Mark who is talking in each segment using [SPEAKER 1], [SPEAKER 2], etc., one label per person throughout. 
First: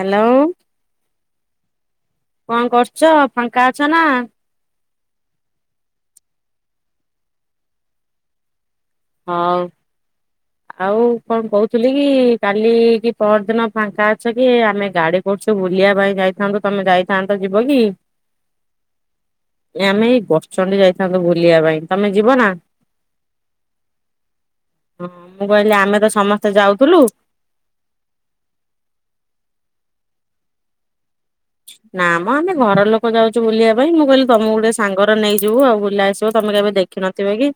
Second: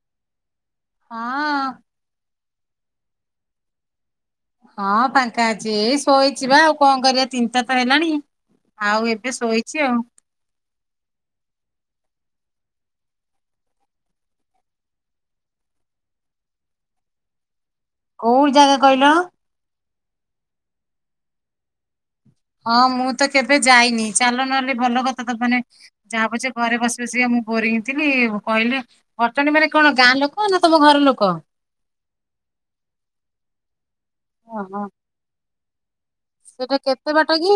[SPEAKER 1] Hello.
[SPEAKER 2] ହଁ।
[SPEAKER 1] କଣ କରୁଛ ଫାଙ୍କା ଅଛ ନା।
[SPEAKER 2] ହଁ ଫାଙ୍କା ଅଛି ଏଇ ଶୋଇଛିିବା ଆଉ କଣ କରିବା ତିନଟା ତ ହେଲାଣି। ଆଉ ଏବେ
[SPEAKER 1] ହଁ
[SPEAKER 2] ଶୋଇଛି ଆଉ।
[SPEAKER 1] ଆଉ କଣ କହୁଥିଲି? କାଲି କି ପରର ଦିନ ଫାଙ୍କା ଅଛ କି ଆମେ ଗାଡି କରୁଛୁ ବୁଲିବା ପାଇଁ ଯାଇଥାନ୍ତୁ ତମେ ଯାଇଥାନ୍ତ ଯ ଯ କି
[SPEAKER 2] କୋଉ ଜାଗା କହିଲ?
[SPEAKER 1] ଆମେ ଏଇ ଗଛଚଣ୍ଡ ଯାଇ। ତାଙ୍କୁୁ ବୁଲିବା ପାଇଁ। ତମେ ଯିବ ନା
[SPEAKER 2] ହଁ ମୁଁ ତ କେବୋ? ଯାଇନି ଚାଲ ନହେଲେ ଭଲ କଥା ତ
[SPEAKER 1] ମୁଁ
[SPEAKER 2] ମାନେ
[SPEAKER 1] କହିଲି ଆମେ ତ
[SPEAKER 2] ଯାହା
[SPEAKER 1] ସମସ୍ତେ
[SPEAKER 2] ପୁଛେ ଘରେ
[SPEAKER 1] ଯାଉଥିଲୁ
[SPEAKER 2] ବସି ବସି କା ମୁଁ ବୋରହଉଥିଲି କହିଲେ ବଟଣୀ ମାନେ କଣ ଗାଁ ଲୋକ ହଁ ନା ତମ ଘର ଲୋକ।
[SPEAKER 1] ନା ମ ଆମେ ଘର ଲୋକ ଯାଉଛୁ ବୁଲିବା ପାଇଁ ମୁଁ କହିଲି ତମକୁ ଗୋଟେ
[SPEAKER 2] ଓହୋ
[SPEAKER 1] ସାଙ୍ଗର ନେଇ ଯିବୁ ଆଉ ବୁଲା- ଯ ତମେ କେବେ
[SPEAKER 2] ସେଟା କେତେ
[SPEAKER 1] ଦେଖିନଥିବ
[SPEAKER 2] ବାଟ
[SPEAKER 1] କି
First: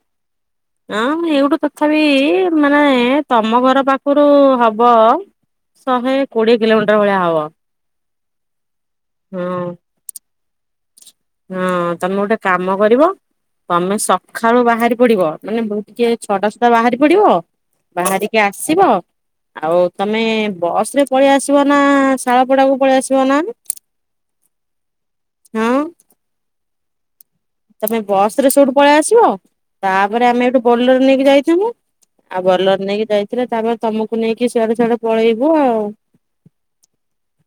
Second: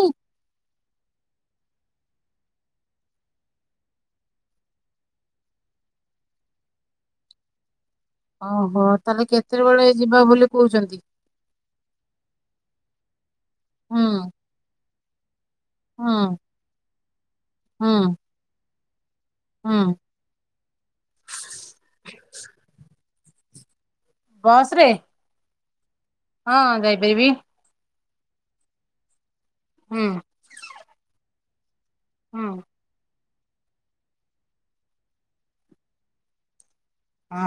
[SPEAKER 1] ଆଁ ଏଇଠୁ ତଥା ବିି ନାଇଁ ତମ ଘର ପାଖରୁ ହବ ଶହେ କୋଡିଏ କିଲୋମିଟର ଭଳିଆ ହବ।
[SPEAKER 2] ଓହୋ ତାହେଲେ
[SPEAKER 1] ହଁ
[SPEAKER 2] କେତେବେଳେ ଯିବା ବୋଲି କହୁଛନ୍ତି?
[SPEAKER 1] ହଁ ତମେ ଗୋଟେ କାମ କରିବ ତମେ
[SPEAKER 2] ହୁଁ
[SPEAKER 1] ସଖାଳୁ ବାହାରି ପଡିବ। ମାନେ ମୁଁ ଟିକେ
[SPEAKER 2] ହୁଁ
[SPEAKER 1] ଛଅଟା ସୁଧା ବାହାରି ପଡିବ
[SPEAKER 2] ହୁଁ
[SPEAKER 1] ବାହାରିକି ଆସିବ ଆଉ
[SPEAKER 2] ହୁଁ
[SPEAKER 1] ତମେ ବସ୍ ରେ ପଳେଇ ଆସିବ ନା ଶାଳପଡାକୁ ପଳେଇ ଆସିବ ଜଣାମ
[SPEAKER 2] ବସ୍ ରେ।
[SPEAKER 1] ହଁ।
[SPEAKER 2] ହଁ ଯାଇପାରିବି।
[SPEAKER 1] ତମେ ବସ୍ ରେ ସେଇଠୁ ପଳେଇ ଆସିବ
[SPEAKER 2] ହୁଁ
[SPEAKER 1] ତାପରେ ଆମେ ଏଇଠୁ ବୋଲର ନେଇକି ଯାଇ କେମ ଆଉ
[SPEAKER 2] ହୁଁ
[SPEAKER 1] ବୋଲର ନେଇକି ଯାଇ ଥିଲେ ତାପରେ ତମକୁ ନେଇକି ସିଆଡେ ସଆଡେ ପଳେଇବୁ ଆଉ।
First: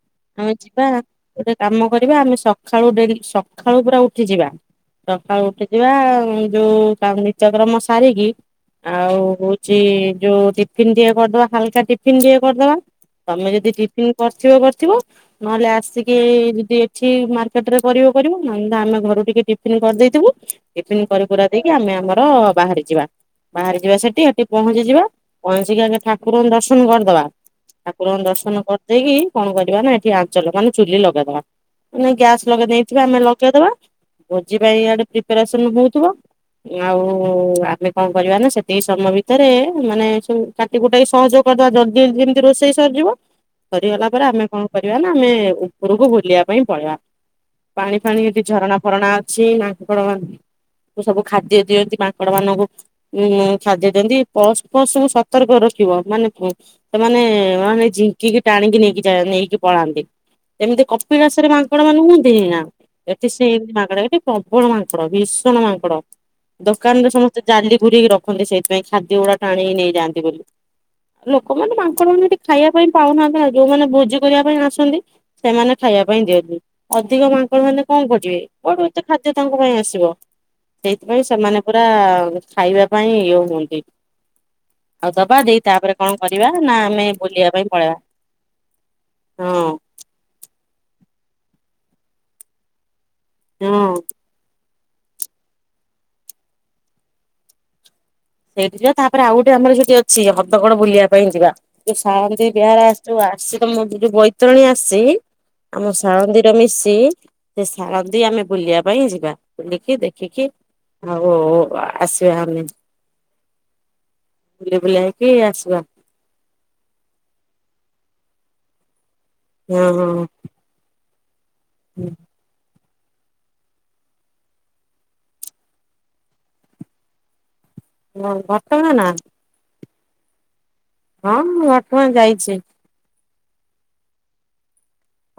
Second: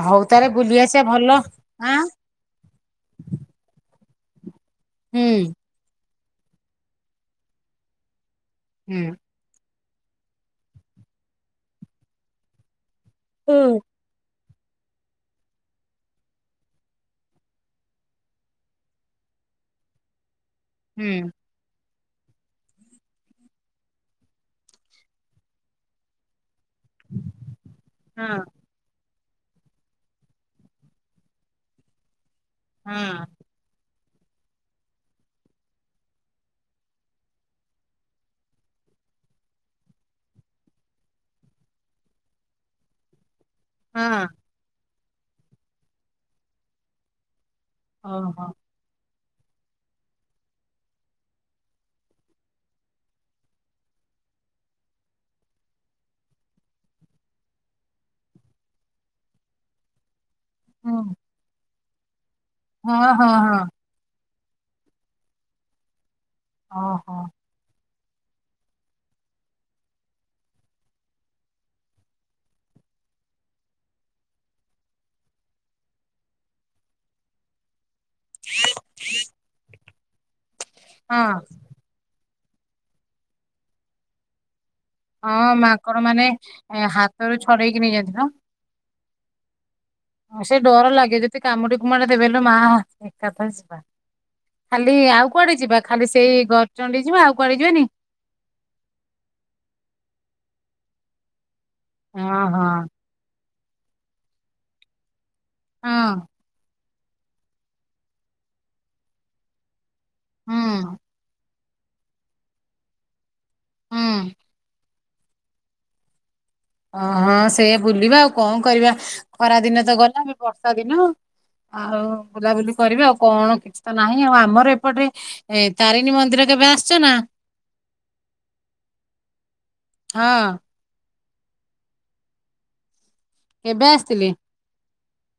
[SPEAKER 2] ହଉ ତାହେଲେ
[SPEAKER 1] ଆମେ
[SPEAKER 2] ବୁଲି
[SPEAKER 1] ଯିବା
[SPEAKER 2] ଆସିବା ଭଲ
[SPEAKER 1] ଗୋଟେ କାମ
[SPEAKER 2] ଆଁ
[SPEAKER 1] କରିବା ଆମେ ସଖାଳୁ ଡେଲି ସଖାଳୁ ପୁରା ଉଠ କୁ ଯିବା।
[SPEAKER 2] ହୁଁ।
[SPEAKER 1] ସକାଳୁ ଉଠି ଯିବା ଆଉ। ଯୋଉତା ନିତ୍ୟକ୍ରମ ସାରିକି
[SPEAKER 2] ହୁଁ
[SPEAKER 1] ଆଉ ଯୋଉ ଟିଫିନ ଟେ କରିଦବା ହାଲକା ଟିଫିନ ଟେ କରିଦବା ତମେ ଯଦି ଟିଫିନ କର କରିଥିବ କରିଥିବ ନହେଲେ ଆସିକି ଯଦି ଏଠି ମାର୍କେଟ ରେ କରିବ କରିବ ନହେ ଆମେ ଘରୁ ଟିକେ କରିଦେଇଥିବୁ। ଟିଫିନ୍
[SPEAKER 2] ହୁଁ
[SPEAKER 1] କରି କୁରା ଦେଇକି ଆମେ ଆମର ଅ ବାହାରି ଯିବା ବାହାରି ଯିବା ସେଠି ସେଠି ପହଞ୍ଚିଯିବା ପହଞ୍ଚି ଆଗେ ଠାକୁରଙ୍କୁ ଦର୍ସ ଦର୍ଶନ କରିଦବା ଠାକୁରଙ୍କଙ୍କୁ
[SPEAKER 2] ହଁ
[SPEAKER 1] ଦର୍ଶନ କରିଦେଇକି କଣ କରିବା ନା ଏଠି ଆଞ୍ଚଳ ମାନେ ଚୁଲି ଲଗେଇଦବା ମାନେ ଗ୍ୟା ଲଗେଇ
[SPEAKER 2] ହଁ
[SPEAKER 1] ଦେଇେଇଥିବେ ଆମେ ଲଗେଇଦବା ଭୋଜି ପାଇଁ ଆଡେ ପ୍ରିପାରେସନ ହଉଥିବ ଆଉ ଆମେ କଣ କରିବା ନା ସେତିକି ସମୟ ଭିତରେ ମାନେ କାଟିକୁଟାକ ସହଯୋଗ କରିଦବା ଜଲଦିି ଯେମିତି ରୋଷେଇ ସରିଯିବ। ସରିଗଲା ପରେ
[SPEAKER 2] ହଁ
[SPEAKER 1] ଆମେ କଣ? ିବା ନା ଆମେ ଉପରକୁ ବୁଲିବା ପାଇଁ ପଳେଇବା। ପାଣି ଫାଣି ଯଦି
[SPEAKER 2] ଓହୋ
[SPEAKER 1] ଝରଣା ଅଛି ମାଙ୍କଡ ମାନ ସବୁ ଖାଦ୍ୟ ଦିଅନ୍ତି ମାଙ୍କଡ ମାନଙ୍କୁ ଉ ଖାଦ୍ୟ ଦିଅନ୍ତି ପୁ ପଶୁୁ ସତର୍କ ରଖିବ ମାନେ ସେମାନେ ମାନେ ଝିଙ୍କିକି ଟାଣିକି ନେଇକି ଯ ନେଇକି ପଳାନ୍ତି। ଏମିତି କପିଳାସରେ ଆପଣାନେ ଁ
[SPEAKER 2] ହଁ
[SPEAKER 1] ଏ
[SPEAKER 2] ହଁ
[SPEAKER 1] ସେଇ ମାଗଡ଼ ପ୍ରବଳ ମାଙ୍କଡ ଭୀଷଣ ମାଙ୍କଡ ଦୋକାନରେ
[SPEAKER 2] ହଁ
[SPEAKER 1] ସମସ୍ତେ ଜାଲି ଘୁୁରିକି ରଖନ୍ତି ସେଇଥିପାଇଁ ଖାଦ୍ୟ ଗୁଡା ଟାଣିକି ନେଇଯାଆନ୍ତି ବୋଲି ଲୋକମାନେ ମାଙ୍କଡ଼ ମାନେ ଏଠି ଖାଇବା ପାଇଁ ପାଉନାହାନ୍ତି ଯୋଉମାନେ ଭୋଜି କରିବା ପାଇଁ ଆସନ୍ତି ସେମାନେ ଖାଇବା ପାଇଁ ଦିଅନ୍ତି ଅଧିକ ମାଙ୍କଡ଼ ମାନେ କଣ କର? କୋଠୁତେ ଖାଦ୍ୟ ତାଙ୍କ ପାଇଁ ଆସିବ। ସେଇଥିପାଇଁ ସେମାନେ ପୁରା ଖାଇବା ପାଇଁ ଇଏ ହୁଅନ୍ତି। ଆଉ ଦବା
[SPEAKER 2] ହଁ
[SPEAKER 1] ଦେଇ
[SPEAKER 2] ମାଙ୍କଡ
[SPEAKER 1] ତାପରେ କଣ
[SPEAKER 2] ମାନେ
[SPEAKER 1] କରିବା ନା
[SPEAKER 2] ଏ,
[SPEAKER 1] ଆମେ
[SPEAKER 2] ହାତରୁ
[SPEAKER 1] ବୁଲିବା ପାଇଁ
[SPEAKER 2] ଛଡେଇକି
[SPEAKER 1] ପଳେଇବା।
[SPEAKER 2] ନେଇଯାଆନ୍ତି ନା
[SPEAKER 1] ହଁ।
[SPEAKER 2] ହଁ, ସେ ଡର ଲାଗେ ଯଦି କାମୁଡି କୁଡେ ଦେବେ ହେଲେ ମା ଏକପସ ବା
[SPEAKER 1] ହଁ।
[SPEAKER 2] ଖାଲି ଆଉ କୁଆଡେ ଯିବା ଖାଲି ସେଇ ଗରଚଣ୍ଡି ଯିବା ଆଉ କୁଆଡେ ଯିବାନି।
[SPEAKER 1] ସେଇଠି ଯିବା ତାପରେ ଆଉ ଗୋଟେ ଆମର ସେଠି ଅଛି ହଦଗଡ ବୁଲିବା ପାଇଁ ଯିବା ତୁ
[SPEAKER 2] ହଁ
[SPEAKER 1] ସାନ୍ତି
[SPEAKER 2] ହଁ
[SPEAKER 1] ବିହାର ଆସିଛୁ ଆସୁ ତମ ଯୋଉ ବୈତରଣୀ ଆସି।
[SPEAKER 2] ହଁ
[SPEAKER 1] ଆମ ସାଳନ୍ଦିର ମିଶି ସେ ସାରନ୍ତିୀ ଆମେ ବୁଲିବା ପାଇଁ ଯିବା ବୁଲିକି ଦେଖ। କି କି?
[SPEAKER 2] ହୁଁ
[SPEAKER 1] ଆସିବା ଆମେ
[SPEAKER 2] ହୁଁ
[SPEAKER 1] କି ଆସିବା।
[SPEAKER 2] ଓହଁ ସେ ବୁଲିବା ଆଉ କଣ କରିବା? ଖରାଦିନ ତ ଗଲା ବି
[SPEAKER 1] ହଁ
[SPEAKER 2] ବର୍ଷା ଦିନ। ଆଉ ଗୁଲାବ। କରିବେ ଆଉ କଣ କିଛି ତ ନାହିଁ ଆଉ ଆମର ଏପଟେ ଏ ତାରିଣୀ ମନ୍ଦିର କେବେ ଆସିଛ ନା?
[SPEAKER 1] ହଁ ବର୍ତ୍ତମାନମାନ
[SPEAKER 2] ହଁ।
[SPEAKER 1] ହଁ ମୁଁ ଘଟଗାଁ ଯାଇଛି।
[SPEAKER 2] କେବେ ଆସିଥିଲେ।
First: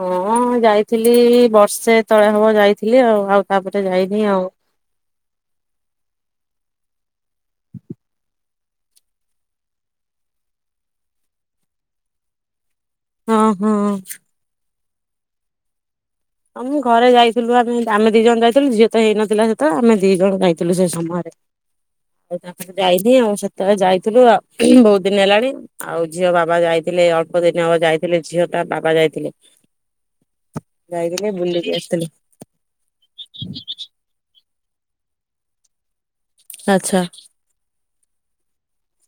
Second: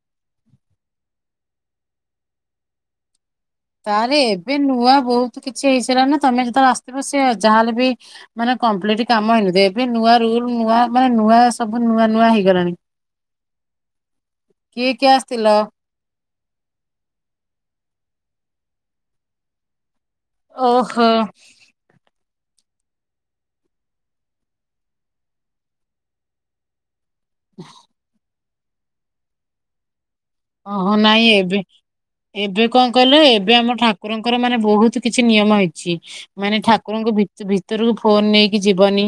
[SPEAKER 1] ହଁ ଯାଇଥିଲି ବର୍ଷେ ତଳେ ହବ ଯାଇଥିଲି ଆଉ ଆଉ ତାପରେ
[SPEAKER 2] ତାହେଲେ
[SPEAKER 1] ଯାଇନି ଆଉ
[SPEAKER 2] ଏବେ ନୂଆ ବହୁତ କିଛି ହେଇଥିଲା ନା ତମେ ଯେତେବେଳେ ଆ ତ ସେ ଯାହାେଲେ ବି ମାନେ କମ୍ପ୍ଲିଟ କାମ ହେଇନ ଏବେ ନୂଆ ରୁଲ ନୂଆ ମାନେ ନୂଆ ସବୁ ନୂଆ ନୂଆ ହେଇଗଲାଣି।
[SPEAKER 1] ଓହୋ।
[SPEAKER 2] କିଏ କିଏ ଆସିଥିଲ?
[SPEAKER 1] ଆଉ ମୁଁ ଘରେ ଯାଇଥିଲୁ ଆମେ ଆମେ ଦି ଜଣ ଯାଇଥିଲୁ ଝିଅ ତ ହେଇନଥିଲା ସେତଳେ ଆମେ ଦିଜଣ ଯାଇଥିଲୁ ସେ
[SPEAKER 2] ଓହୋ
[SPEAKER 1] ସମୟରେ। ଆଉ ତା ପରେ ଯାଇନି ଆଉ ସେତେବେଳେ ଯାଇଥିଲୁ ଆଉ ବହୁତ ଦିନ ହେଲାଣି ଆଉ ଝିଅ ବାବା ଯାଇ ଥିଲେ ଅଳ୍ପ ଦିନ ହବ ଯାଇଥିଲେ ଝିଅ ତା ବାବା ଯାଇଥିଲେ।
[SPEAKER 2] ଓହୋ ନାଇଁ
[SPEAKER 1] ଯାଇଥିଲେ
[SPEAKER 2] ଏବେ
[SPEAKER 1] ବୁଲିକି ଆସିଥିଲେ
[SPEAKER 2] ଏବେ କଣ କହିଲୁ ଏବେ ଆମ ଠାକୁରଙ୍କର ମାନେ ବହୁତ କିଛି କିଛି ନିୟମ ହେଇଛି। ମାନେ
[SPEAKER 1] ଆଚ୍ଛା
[SPEAKER 2] ଠାକୁରଙ୍କ ଭିତରକୁ ଫୋନ ନେଇକି ଯିବନି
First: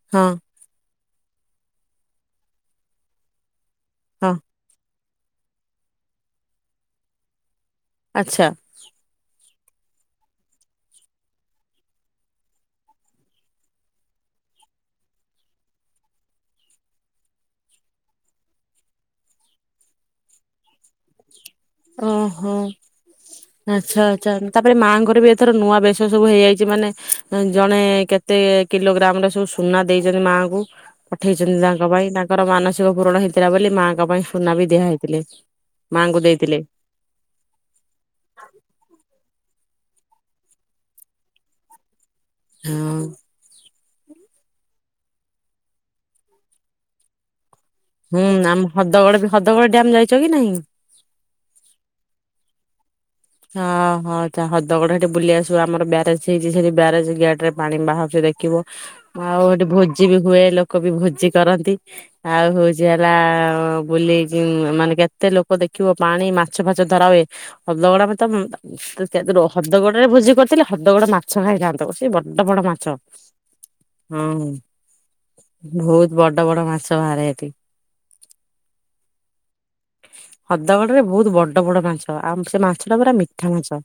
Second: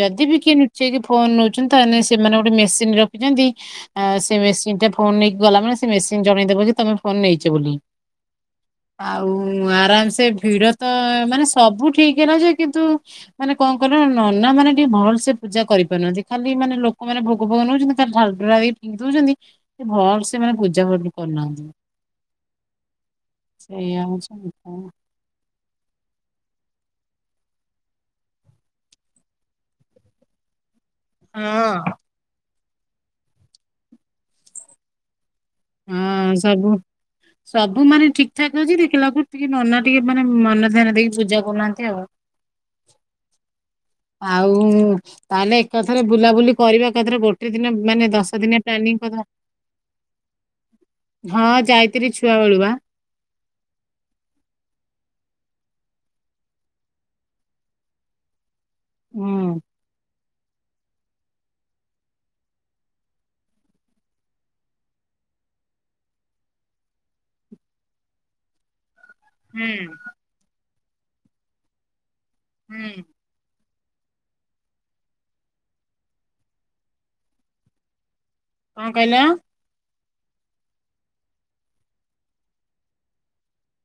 [SPEAKER 2] ଯଦି
[SPEAKER 1] ହଁ
[SPEAKER 2] ବି କିଏ ନୁଚେଇକି ଫୋନ ନଉଛନ୍ତି ତାେଲେ ସେମାନେ ଗୋଟେ ମେସିନ୍ ରଖିଛନ୍ତି। ଆ
[SPEAKER 1] ହଁ
[SPEAKER 2] ସେ ମେସିନ୍ ଟା ଫୋନ ନେଇକି ଗଲା ମାନେ ସେ ମେସିନ୍ ଜଣେଇଦବ କି ତମେ ଫୋନ ନେଇଛ ବୋଲି।
[SPEAKER 1] ଆଛ।
[SPEAKER 2] ଆଉ ଆରାମ ସେ ଭିଡ ତ ମାନେ ସବୁ ଠିକ ହେଲା ଯେ କିନ୍ତୁ ମାନେ କଣ କଲେ ନନା ମାନେ ଟିକେ ଭଲ ସେ ପୂଜା କରିପାରୁନାହାନ୍ତି ଖାଲି ମାନେ ଲୋକମାନେ ଭୋଗ ଫୋଗ ନଉଛନ୍ତି ଖାଲି ଢାଲ ଢୁଳା ଦେଇକି ଫିଙ୍ଗି ଫୁଙ୍ଗା ଦଉଛନ୍ତି ଭଲସେ ସେମାନେ ପୂଜା ଭଲ ସେ କରୁନାହାନ୍ତି।
[SPEAKER 1] ଓହୋ
[SPEAKER 2] ସେଇଆ
[SPEAKER 1] ଆଚ୍ଛା ଆଚ୍ଛା
[SPEAKER 2] ହଉଛି
[SPEAKER 1] ତାପରେ
[SPEAKER 2] କଥା।
[SPEAKER 1] ମାଆଙ୍କର ବି ଏଥର ନୂଆ ବେଶ ସବୁ ହେଇଯାଇଛି ମାନେ ଜଣେ କେତେ କିଲୋଗ୍ରାମରେ ସବୁ ସୁନା ଦେଇଛନ୍ତି ମାଙ୍କୁ। ପଠେଇଛନ୍ତି ତାଙ୍କ
[SPEAKER 2] ହଁ
[SPEAKER 1] ପାଇଁ ତାଙ୍କର ମାନସିକ ପୂରଣ ହେଇଥିଲା ବୋଲି ମାଆଙ୍କ ପାଇଁ ସୁନା ବି ଦିଆ ହେଇଥିଲେ। ମାଙ୍କୁ
[SPEAKER 2] ହଁ
[SPEAKER 1] ଦେଇ
[SPEAKER 2] ସବୁ ସବୁ ମାନେ ଠିକ ଠାକ ହଉଛି ଦେଖିଲା ବେଳକୁୁ ଟିକେ ନନା ଟିକେ ମାନେ ମନ ଧ୍ୟାନ ଦେଇକି ପୂଜା କରୁନାହାନ୍ତି ଆଉ।
[SPEAKER 1] ହଁ।
[SPEAKER 2] ଆଉ ତାହେଲେ ଏକାଥରେ ବୁଲାବୁଲି କରିବା ଏକାଥରେ ଗୋଟେ ଦିନ ମାନେ
[SPEAKER 1] ହୁଁ
[SPEAKER 2] ଦଶ
[SPEAKER 1] ଆମ
[SPEAKER 2] ଦିନ ପ୍ଲାନି
[SPEAKER 1] ହଦଗଡ ହଦଗଡ ଡ୍ୟାମ ଯାଇଛ କି ନାହିଁ?
[SPEAKER 2] କରିଦବା ହଁ ଯାଇଥିଲି ଛୁଆ ବେଳୁବା। ନା।
[SPEAKER 1] ହଁହୋ ତା ହଦଗଡ ସେଠି ବୁଲି ଆସିବ ଆମର ବ୍ୟାରେଜ ହେଇଛି ସେଠି ବ୍ୟାରେଜ ସେଠି ରେ ପାଣି ବାହାରୁଛି ଦେଖିବ। ଆଉ
[SPEAKER 2] ହୁଁ।
[SPEAKER 1] ଏଠି ଭୋଜି ବି ହୁଏ ଲୋକ ବି ଭୋଜି କରନ୍ତି ଆଉ ହଉଛି ହେଲା ବୁଲି ମାନେ କେତେ ଲୋକ ଦେଖିବ ପାଣି ମାଛ ଫାଛ ଧରା ହୁଏ ହଦଗଡ଼ ମ ତା
[SPEAKER 2] ହୁଁ
[SPEAKER 1] ହଦଗଡ ରେ ଭୋଜି କରିଥିଲେ ହଦଗଡ ମାଛ ଖାଇଥାନ୍ତ କଷିକି ବଡ କେତେ ବଡ ମାଛ।
[SPEAKER 2] ହୁଁ
[SPEAKER 1] ହଁ ବହୁତ ବଡ ବଡ ମାଛ ବାହାରେ ଏଠି।
[SPEAKER 2] କଣ କହିଲ।
[SPEAKER 1] ହଦଗଡ ରେ ବହୁତ ବଡ ବଡ ମାଛ ଆମେ ସେ ମାଛ ଏଟା ପୁରା ମିଠା ମାଛ।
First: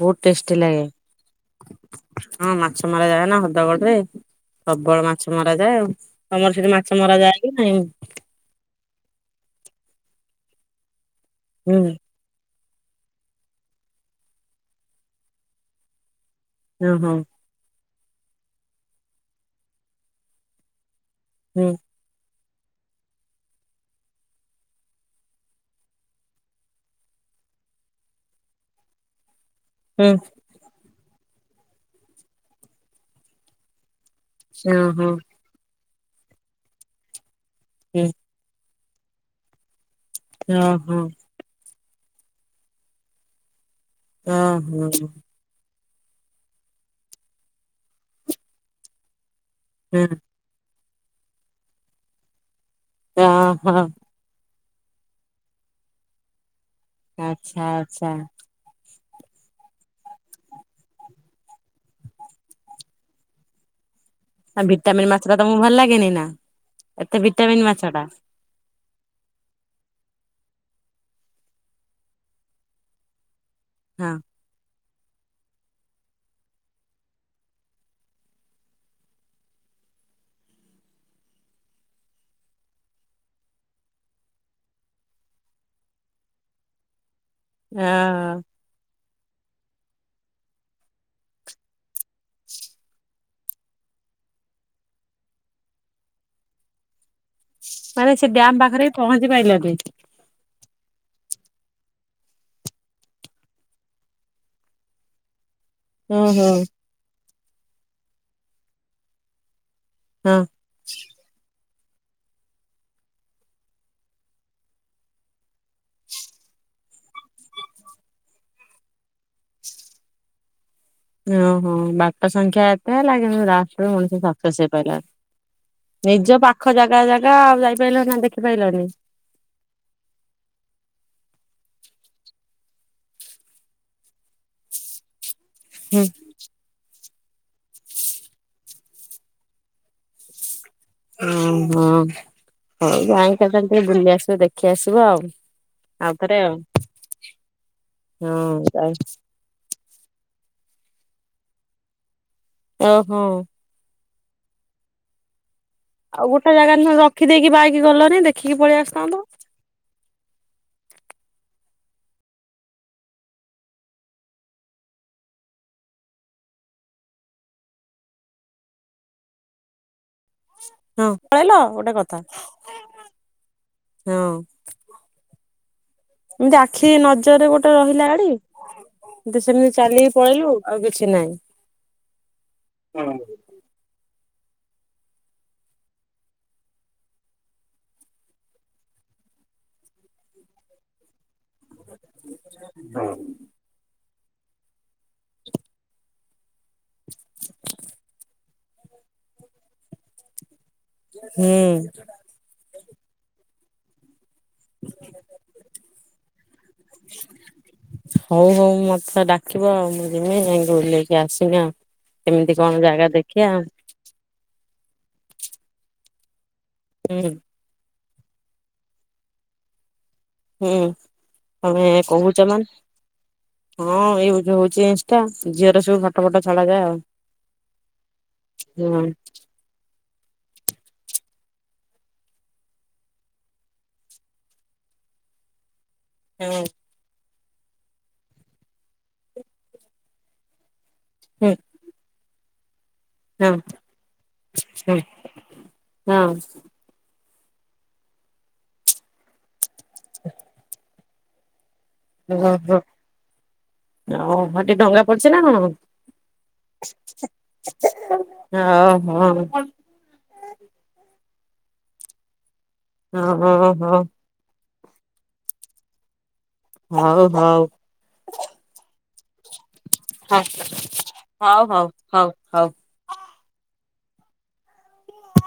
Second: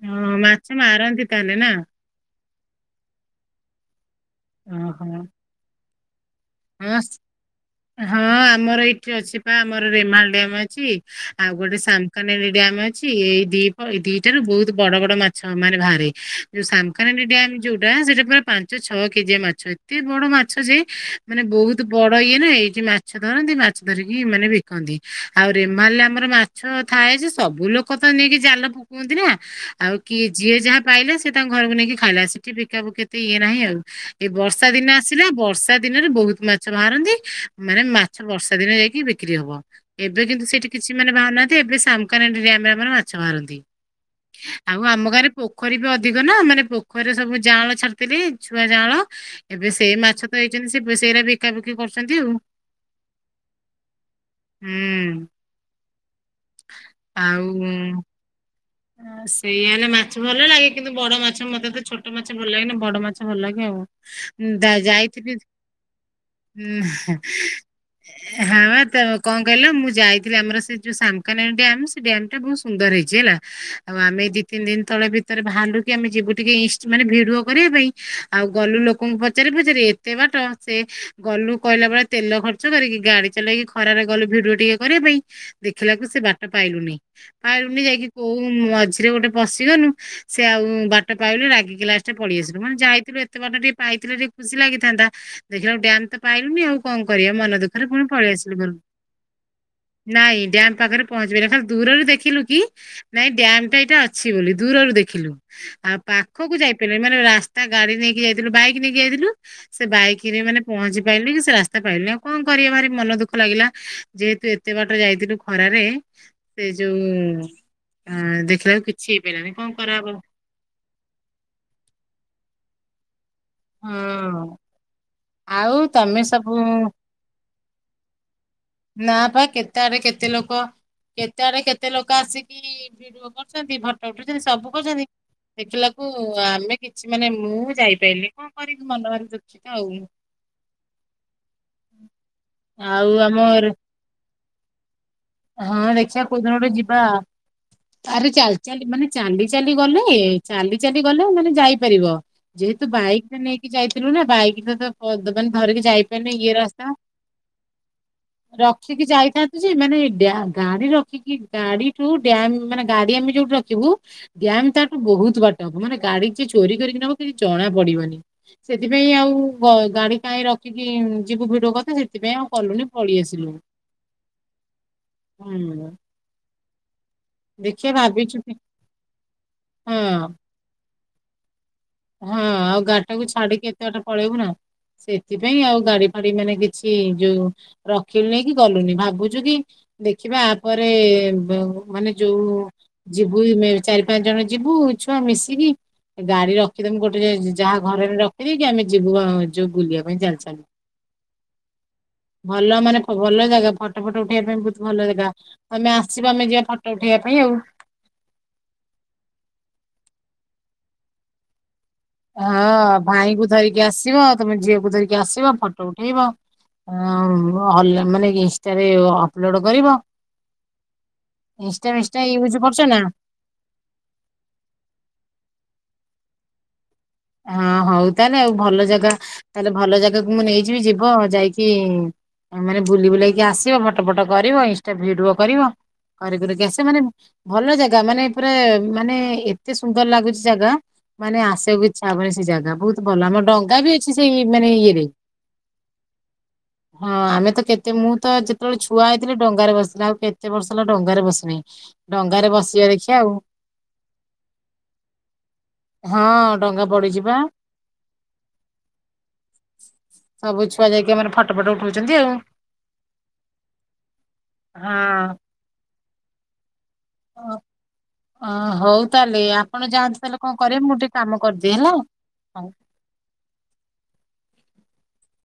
[SPEAKER 1] ବହୁତ
[SPEAKER 2] ହଁ
[SPEAKER 1] ଟେଷ୍ଟି
[SPEAKER 2] ମାଛ
[SPEAKER 1] ଲାଗେ।
[SPEAKER 2] ମାରନ୍ତି ତାହାଲେ ନା।
[SPEAKER 1] ହଁ ମାଛ ମରା ଯାଏ ନା ହଦଗଡ ରେ। ପ୍ରବଳ
[SPEAKER 2] ଓହୋ
[SPEAKER 1] ମାଛ ମରା ଯାଏ ଆଉ। ତମର ସେଠି ମାଛ
[SPEAKER 2] ହଁ
[SPEAKER 1] ମରାଯାଏ କି ନାଇଁ?
[SPEAKER 2] ହଁ ଆମର ଏଇଠି ଅଛି ପା ଆମର ରେମାଲ ଡାମ ଅ ଛି। ଆଉ ଗୋଟେ
[SPEAKER 1] ହୁଁ
[SPEAKER 2] ସାଂକାନେ ଡ୍ୟାମେ ଅଛି ଏଇ ଦି ଦିଟାରୁ ବହୁତ ବଡ ବଡ ମାଛ ମାନେ ବାହାରେ। ଯୋଉ
[SPEAKER 1] ଓହୋ
[SPEAKER 2] ସାମ୍କାନେଡି ଡ୍ୟମ୍ ଯୋଉ ପୁରା ସେଟା ପୁରା ପାଞ୍ଚ ଛଅ କେଜିଆ ମାଛ ଏତେ ବଡ ମାଛ ଯେ ମାନେ
[SPEAKER 1] ହୁଁ
[SPEAKER 2] ବହୁତ ବଡ ଇଏ ନା ଏଇଠି ମାଛ ଧରନ୍ତି ମାଛ ଧରିକି ମାନେ ବିକନ୍ତି ଆଉ ରେମାଲ ଆମର ମାଛ ଥାଏ ଯେ ସବୁ ଲୋକ ତ ନେଇକି ଜାଲ ପକାନ୍ତି ନା। ଆଉ
[SPEAKER 1] ହୁଁ
[SPEAKER 2] କିଏ ଯିଏ ଯାହା ପାଇଲା ସେ ତାଙ୍କ ଘରକୁ ନେଇକି ଖାଇଲା ସେଠି ବିକା ବୁକି ଏତେ ଇଏ ନାହିଁ ଆଉ। ଏଇ ବର୍ଷା ଦିନ
[SPEAKER 1] ଓହୋ
[SPEAKER 2] ଆସିଲା ବର୍ଷା ଦିନରେ ବହୁତ ମାଛ ମାରନ୍ତି। ମାନେ
[SPEAKER 1] ହୁଁ
[SPEAKER 2] ମାଛ ବର୍ଷା ଦିନେ ଯାଇ ବିକ୍ରି ହବ। ଏବେ କିନ୍ତୁ ସେଇଠି କିଛି
[SPEAKER 1] ଓହୋ
[SPEAKER 2] ମାନେ ବାହାରୁନାହାନ୍ତି ଏବେ ସେ ସାାମକାନେଣ୍ଡି ଡ୍ୟାମରେ ମାନେ ମାଛ ମାରନ୍ତି। ଆଉ
[SPEAKER 1] ଓହୋ
[SPEAKER 2] ଆମ ଗାଁରେ ପୋଖ ପୋଖରୀରେ ଅଧିକ ନା ମାନେ ପୋଖରୀ ସବୁ ଯାଆଁଳା ଛାଡିଥିଲେ ଛୁଆ ଯାଆଁଳା ଏବେ ସେଇ
[SPEAKER 1] ହୁଁ
[SPEAKER 2] ମାଛ ତ ଏ ସେ ସେଇଟା ବିକା ବିକି କରୁଛନ୍ତି ଆଉ।
[SPEAKER 1] ଓ ହୋ।
[SPEAKER 2] ହୁଁ।
[SPEAKER 1] ଆଚ୍ଛା ଆଚ୍ଛା।
[SPEAKER 2] ହ ସେଇଆ ହେଲେ ମାଛ ଭଲ ଲାଗେ କିନ୍ତୁ ବଡ ମାଛ ମତେ ତ ଛୋଟ ମାଛ ଭଲ ଲାଗେନି ବଡ ମାଛ ଭଲ ଲାଗେ ଆଉ
[SPEAKER 1] ଆଉ ଭିଟାମିନ୍ ମାଛ ଟା
[SPEAKER 2] ଯାଇଥିଲି
[SPEAKER 1] ତମକୁ ଭଲ ଲାଗେନି ନା? ଏତେ ଭିଟାମିନ୍ ମାଛ ଟା
[SPEAKER 2] ହଁ ତ କଣ କହିଲ ମୁଁ ଯାଇଥିଲି ଆମର ସେ ଯୋଉ ସାମକାନେ ଡ୍ୟାମ ସେ ଡ୍ୟାମ ଟା ବହୁତ ସୁନ୍ଦର ହେଇଛି ହେଲା ଆଉ
[SPEAKER 1] ହଁ
[SPEAKER 2] ଆମେ ଦି ତିନି ଦିନ ତଳେ ଭିତରେ ଭାହାରୁଲିକୁ କିି ଆମେ ଯିବୁ ଟିକେ ଇଁଷ୍ଟ ମାନେ ଭିଡିଓ କରିବା ପାଇଁ। ଆଉ ଗଲୁ ଲୋକଙ୍କୁ ପଚାରି ପଚାରି ଏତେ ବାଟ ସେ ଗଲୁ କହିଲା ବେଳେ ଖର୍ଚ କରିକି। ଗାଡି ଚଲେଇକି ଖରାରେ ଗଲୁ ଭିଡିଓ ଟିକେ କରିବା ପାଇଁ ଦେଖିଲାକୁ ସେ ବାଟ ପାଇଲୁନି। ହଁ ରୁନି ଯାଇକି
[SPEAKER 1] ହଁ।
[SPEAKER 2] ଝିରେ ଗୋଟେ ପଶିଗନୁ ସେ ଆଉ ବାଟ ପାଇଲୁ ରାଗିକି ଲାଷ୍ଟ ରେ ପଳେଇଆସିଲୁ। ମାନେ ଯାଇଥିଲୁ ଏତେ ବାଟ ଟିକେ ପାଇଥିଲେ ଟିକେ ଖୁସି ଲାଗିଥାନ୍ତା। ଦେଖିଲାଳୂ ଡ୍ୟାମ ତ ପାଇଲୁନି ଆଉ କଣ କରିବା ମନ ଦୁଃଖରେ ପୁଣି
[SPEAKER 1] ମାନେ ସେ
[SPEAKER 2] ପଳେଇ
[SPEAKER 1] ଡ୍ୟାମ
[SPEAKER 2] ଆସିଲୁ ଘରକୁ।
[SPEAKER 1] ପାଖରେ ବି ପହଞ୍ଚି ପାଇଲନି।
[SPEAKER 2] ନାଇଁ ଡ୍ୟାମ ପାଖରେ ପହଞ୍ଚି ପାଇଲୁନି ଖାଲି ଦୂରରୁ ଦେଖିଲୁ କି ନାଇଁ ଡ୍ୟାମ ଟା ଏଇଟା ଅଛି ବୋଲି ଦୂରରୁ ଦେଖିଲୁ। ଆଉ
[SPEAKER 1] ଓହୋ
[SPEAKER 2] ପାଖକୁ ଯାଇପାରିଲୁନି ମାନେ ରାସ୍ତା ତା ଗାଡି ନେଇକି ଯାଇଥିଲୁ ବାଇକ ନେଇକି ଯାଇଥିଲୁ ସେ
[SPEAKER 1] ହଁ
[SPEAKER 2] ବାଇକରେ ମାନେ ପହଞ୍ଚି ପାଇଲିନି କି ସେ ରାସ୍ ପାଇଲୁନି ଆଉ କଣ କରିବା ଭାରି ମନ ଦୁଃଖ ଲାଗିଲା। ଯେହେତୁ ଏତେ ବାଟ ଯାଇଥିଲୁ ଖରାରେ ସେ ଯୋଉ ହ ଦେଖିଲାକୁ କିଛି ହେଇପାରିଲାନି କଣ କରାହେବ।
[SPEAKER 1] ଓହୋ ବାଟ ସଂଖ୍ୟା ଏତେ ହେଲା ଲାଷ୍ଟ୍ରରେ ମଣିଷ
[SPEAKER 2] ହଁ।
[SPEAKER 1] ସକ୍ସେସ ହେଇପାରିଲାନି।
[SPEAKER 2] ଆଉ ତମେ
[SPEAKER 1] ନିଜ
[SPEAKER 2] ସବୁ
[SPEAKER 1] ପାଖ ଜାଗା ଜାଗା ଆଉ ଯାଇପାରିଲ ନା ଦେଖିତ୍
[SPEAKER 2] ନା ବା କେତେ ଆଡେ କେତେ ଲୋକ କେତେ ଆଡେ କେତେ ଏତେ ଲୋକ ଆସିକି ଭିଡିଓ କରୁଛନ୍ତି। ଫଟ ଉଠୋଉଛନ୍ତି ସବୁ କରୁଛନ୍ତି।
[SPEAKER 1] ହୁଁ
[SPEAKER 2] ଦେଖିଲାକୁ ଆମେ କି ଛି ମାନେ ମୁଁ ଯାଇପାଇଲିନି କଣ କରିବି। ମନ ମାରି ଦୁଃଖିତ ଆଉ।
[SPEAKER 1] ହଁ ହଁ ହଉ ଆଉ ଯାଇଁ କେତେଳେ ସେ ବୁଲି ଆସ୍ ସେ ଦେଖି ଆସ୍
[SPEAKER 2] ହଁ ଦେଖିବା କୋଉଦିନ ଗୋଟେ ଯିବା। ଆରେ ଚାଲି ଚାଲି
[SPEAKER 1] ହଁ
[SPEAKER 2] ମାନେ ଚାଲି ଚାଲି ଗଲେ କେ ଚାଲି ଚାଲି ଗଲେ ମାନେ ଯାଇପାରିବ ଯେହେତୁ
[SPEAKER 1] ଓହୋ
[SPEAKER 2] ବାଇକ ରେ ନେଇକି ଯାଇ ଥିଲୁ ନା ବାଇକ ଟାତ ପଦ୍ ମାନେ ଧରିକି
[SPEAKER 1] ଆଉ
[SPEAKER 2] ଯାଇପାରିନି ଇଏ
[SPEAKER 1] ଗୋଟେ ଜାଗାରେ
[SPEAKER 2] ରାସ୍ତା
[SPEAKER 1] ନ ରଖିଦେଇକି ବାଇକ ଗଲନି ଦେଖିକି ପଳେଇ ଆସିଥାନ୍ତ।
[SPEAKER 2] ଆ ଗାଡି ରଖିକି ଗାଡିୁ ଠୁ ଡ୍ୟାମ ମାନେ ଗାଡି ଆମେ ଯୋଉଠି ରଖିବୁ ଡ୍ୟାମ ତାଠୁ ବହୁତ ବାଟ ହବ। ମାନେ ଗାଡି ଯି ଚୋରି କରିକି ନବ କିଛି ଜଣା ପଡିବନି। ସେଥିପାଇଁ ଆଉ ଅ ଗାଡି କାହିଁ ରଖିକି
[SPEAKER 1] ହଁ
[SPEAKER 2] ଯିବୁ
[SPEAKER 1] ପଳେଇଲ
[SPEAKER 2] ଭିଡିଓ
[SPEAKER 1] ଗୋଟେ
[SPEAKER 2] କରିତେ
[SPEAKER 1] କଥା
[SPEAKER 2] ସେଥିପାଇଁ ଆଉ କଲୁନି ପଳେଇ ଆସିଲୁ।
[SPEAKER 1] ହଁ
[SPEAKER 2] ହୁଁଉଁ।
[SPEAKER 1] ପାଖେ ନଦୀ ନିଜରେ ଗୋଟେ ରହିଲା ଗାଡି।
[SPEAKER 2] କି-
[SPEAKER 1] ଦେ ସେମିତି ଚାଲିକି
[SPEAKER 2] ହଁ।
[SPEAKER 1] ପଳେଇଲୁ ଆଉକି କିଛିନାହିଁ
[SPEAKER 2] ହଁ ଆଉ ଗାଡି ଟାକୁ ଛାଡିକି କେତେ ବାଟ ପଳେଇବୁ ନା ସେଥିପାଇଁ ଆଉ ଗାଡି ଫାଡି ମାନେ କିଛି ଯୋଉ ରଖିଲୁ ନେଇ କି ଗଲୁନି ଭାବୁଛୁ କି ଦେଖିବା ଆ ପରେ ଯୋଉ ମାନେ ଯୋଉ ଯିବୁ ମେ ଚାରି [inaudible] ଯିବୁ ଛୁଆ ମିଶିକି ଗାଡି ର କି ଗୋଟେ ଯାହା ଘରେ ରେ ର ଫେରିକି ଆମେ ଯିବୁ ଆଯୋଉ ବୁଲିଆ ପାଇଁ
[SPEAKER 1] ହୁଁ
[SPEAKER 2] [inaudible] ଭଲ ମାନେ ଭଲ ଜାଗା ଗୋଟେ ପ ଫଟୋ ଉଠେଇବା ପାଇଁ ବହୁତ ଭଲ ଜାଗା ଆମେ ଆସିବା ଆମେ ଯିବା ଫଟୋ ଉଠେଇବା ପାଇଁ ଆଉ।
[SPEAKER 1] ଜିମି ଯାଇକି ବୁଲିକି ଆସିବି ଆଉ କେମିତି କଣ
[SPEAKER 2] ହଁ
[SPEAKER 1] ଜାଗା
[SPEAKER 2] ଭାଇଙ୍କୁ
[SPEAKER 1] ଦେଖିବା
[SPEAKER 2] ଧରିକି ଆସିବ ତମେ ଝିଅକୁ କୁ ଧରିକି ଆସିବ ଫଟୋ ଉଠେଇବ
[SPEAKER 1] ହୁଁ
[SPEAKER 2] ହଁ [inaudible] ମାନେ ଇନଷ୍ଟାରେ ଅପଲୋଡ କରିବ
[SPEAKER 1] ହୁଁ ତମେ
[SPEAKER 2] ଇନଷ୍ଟା ଫିନଷ୍ଟା
[SPEAKER 1] କହୁଛ
[SPEAKER 2] ୟୁଜ କରୁଛ ନା
[SPEAKER 1] ମାନେ ହଁ ୟୁଜ ହଉଛି ଇନଷ୍ଟା ଝିଅର ସବୁ ଫଟୋ ଫଟୋ ଛଡାଯାଏ ଆଉ
[SPEAKER 2] ହଁ ହଉ ତାହେଲେ ଆଉ ଭଲ
[SPEAKER 1] ହଁ
[SPEAKER 2] ଜାଗା ତାହାଲେ ଭଲ ଜାଗା ଝିଅକୁ ମୁଁ ନେଇଯିବି ଯିବ ଯାଇକି ମାନେ ବୁଲି ବୁଲେଇକି ଆସିବ ଫଟୋ ଫଟ କରିବ ଇନଷ୍ଟା ଭିଡିଓ କରିବ। କରି କୁରିକି ଆସିବୁ ମାନେ ଭଲ ଜାଗା ମାନେ ପୁରା ମାନେ ଏତେ ସୁନ୍ଦର ଲାଗୁଛି ଜାଗା ମାନେ
[SPEAKER 1] ହଁ
[SPEAKER 2] ଆସିଆକୁ ଇ ସବୁବେଳେ ସେ ଜାଗା ବହୁତ ଭଲ ଆମର
[SPEAKER 1] ହଁ
[SPEAKER 2] ଡଙ୍ଗା ବି ଅଛି ସେଇ ମାନେ
[SPEAKER 1] ହଁ
[SPEAKER 2] ଇଏରେ
[SPEAKER 1] ହଁ
[SPEAKER 2] ହଁ ଆମେ ତ କେତେ ମୁଁ ତ ଯେତବଳେ ଛୁଆ ହେଇଥିଲି ଡଙ୍ଗାରେ ବସିି ଆଉ କେତ ବର୍ଷ ହେଲା ଡଙ୍ଗାରେ ବସିନେଇ
[SPEAKER 1] ଓ ହୋ ଆଉ ହେଠି ଡ଼ଙ୍ଗା ପଡିଛି ନା କଣ?
[SPEAKER 2] ହଁ ଡଙ୍ଗା ପଡିଛି ବା
[SPEAKER 1] ଓ ହୋ
[SPEAKER 2] ମାନେ ଫଟୋ ଫଟ ଉଠଉଛନ୍ତି ଆଉ।
[SPEAKER 1] ହୁଁ ହୁଁ ହଁ।
[SPEAKER 2] ହଁ।
[SPEAKER 1] ହଉ ହଉ।
[SPEAKER 2] ଅଁ ହଉ ତାହେଲେ ଆ ଆପଣ ଯାଆନ୍ତୁ ତାହେଲେ କଣ କରିବେ ମୁଁ ଟିକେ କାମ କରିଦିଏ
[SPEAKER 1] ହଉ
[SPEAKER 2] ହେଲା।
[SPEAKER 1] ହଉ ହଉ।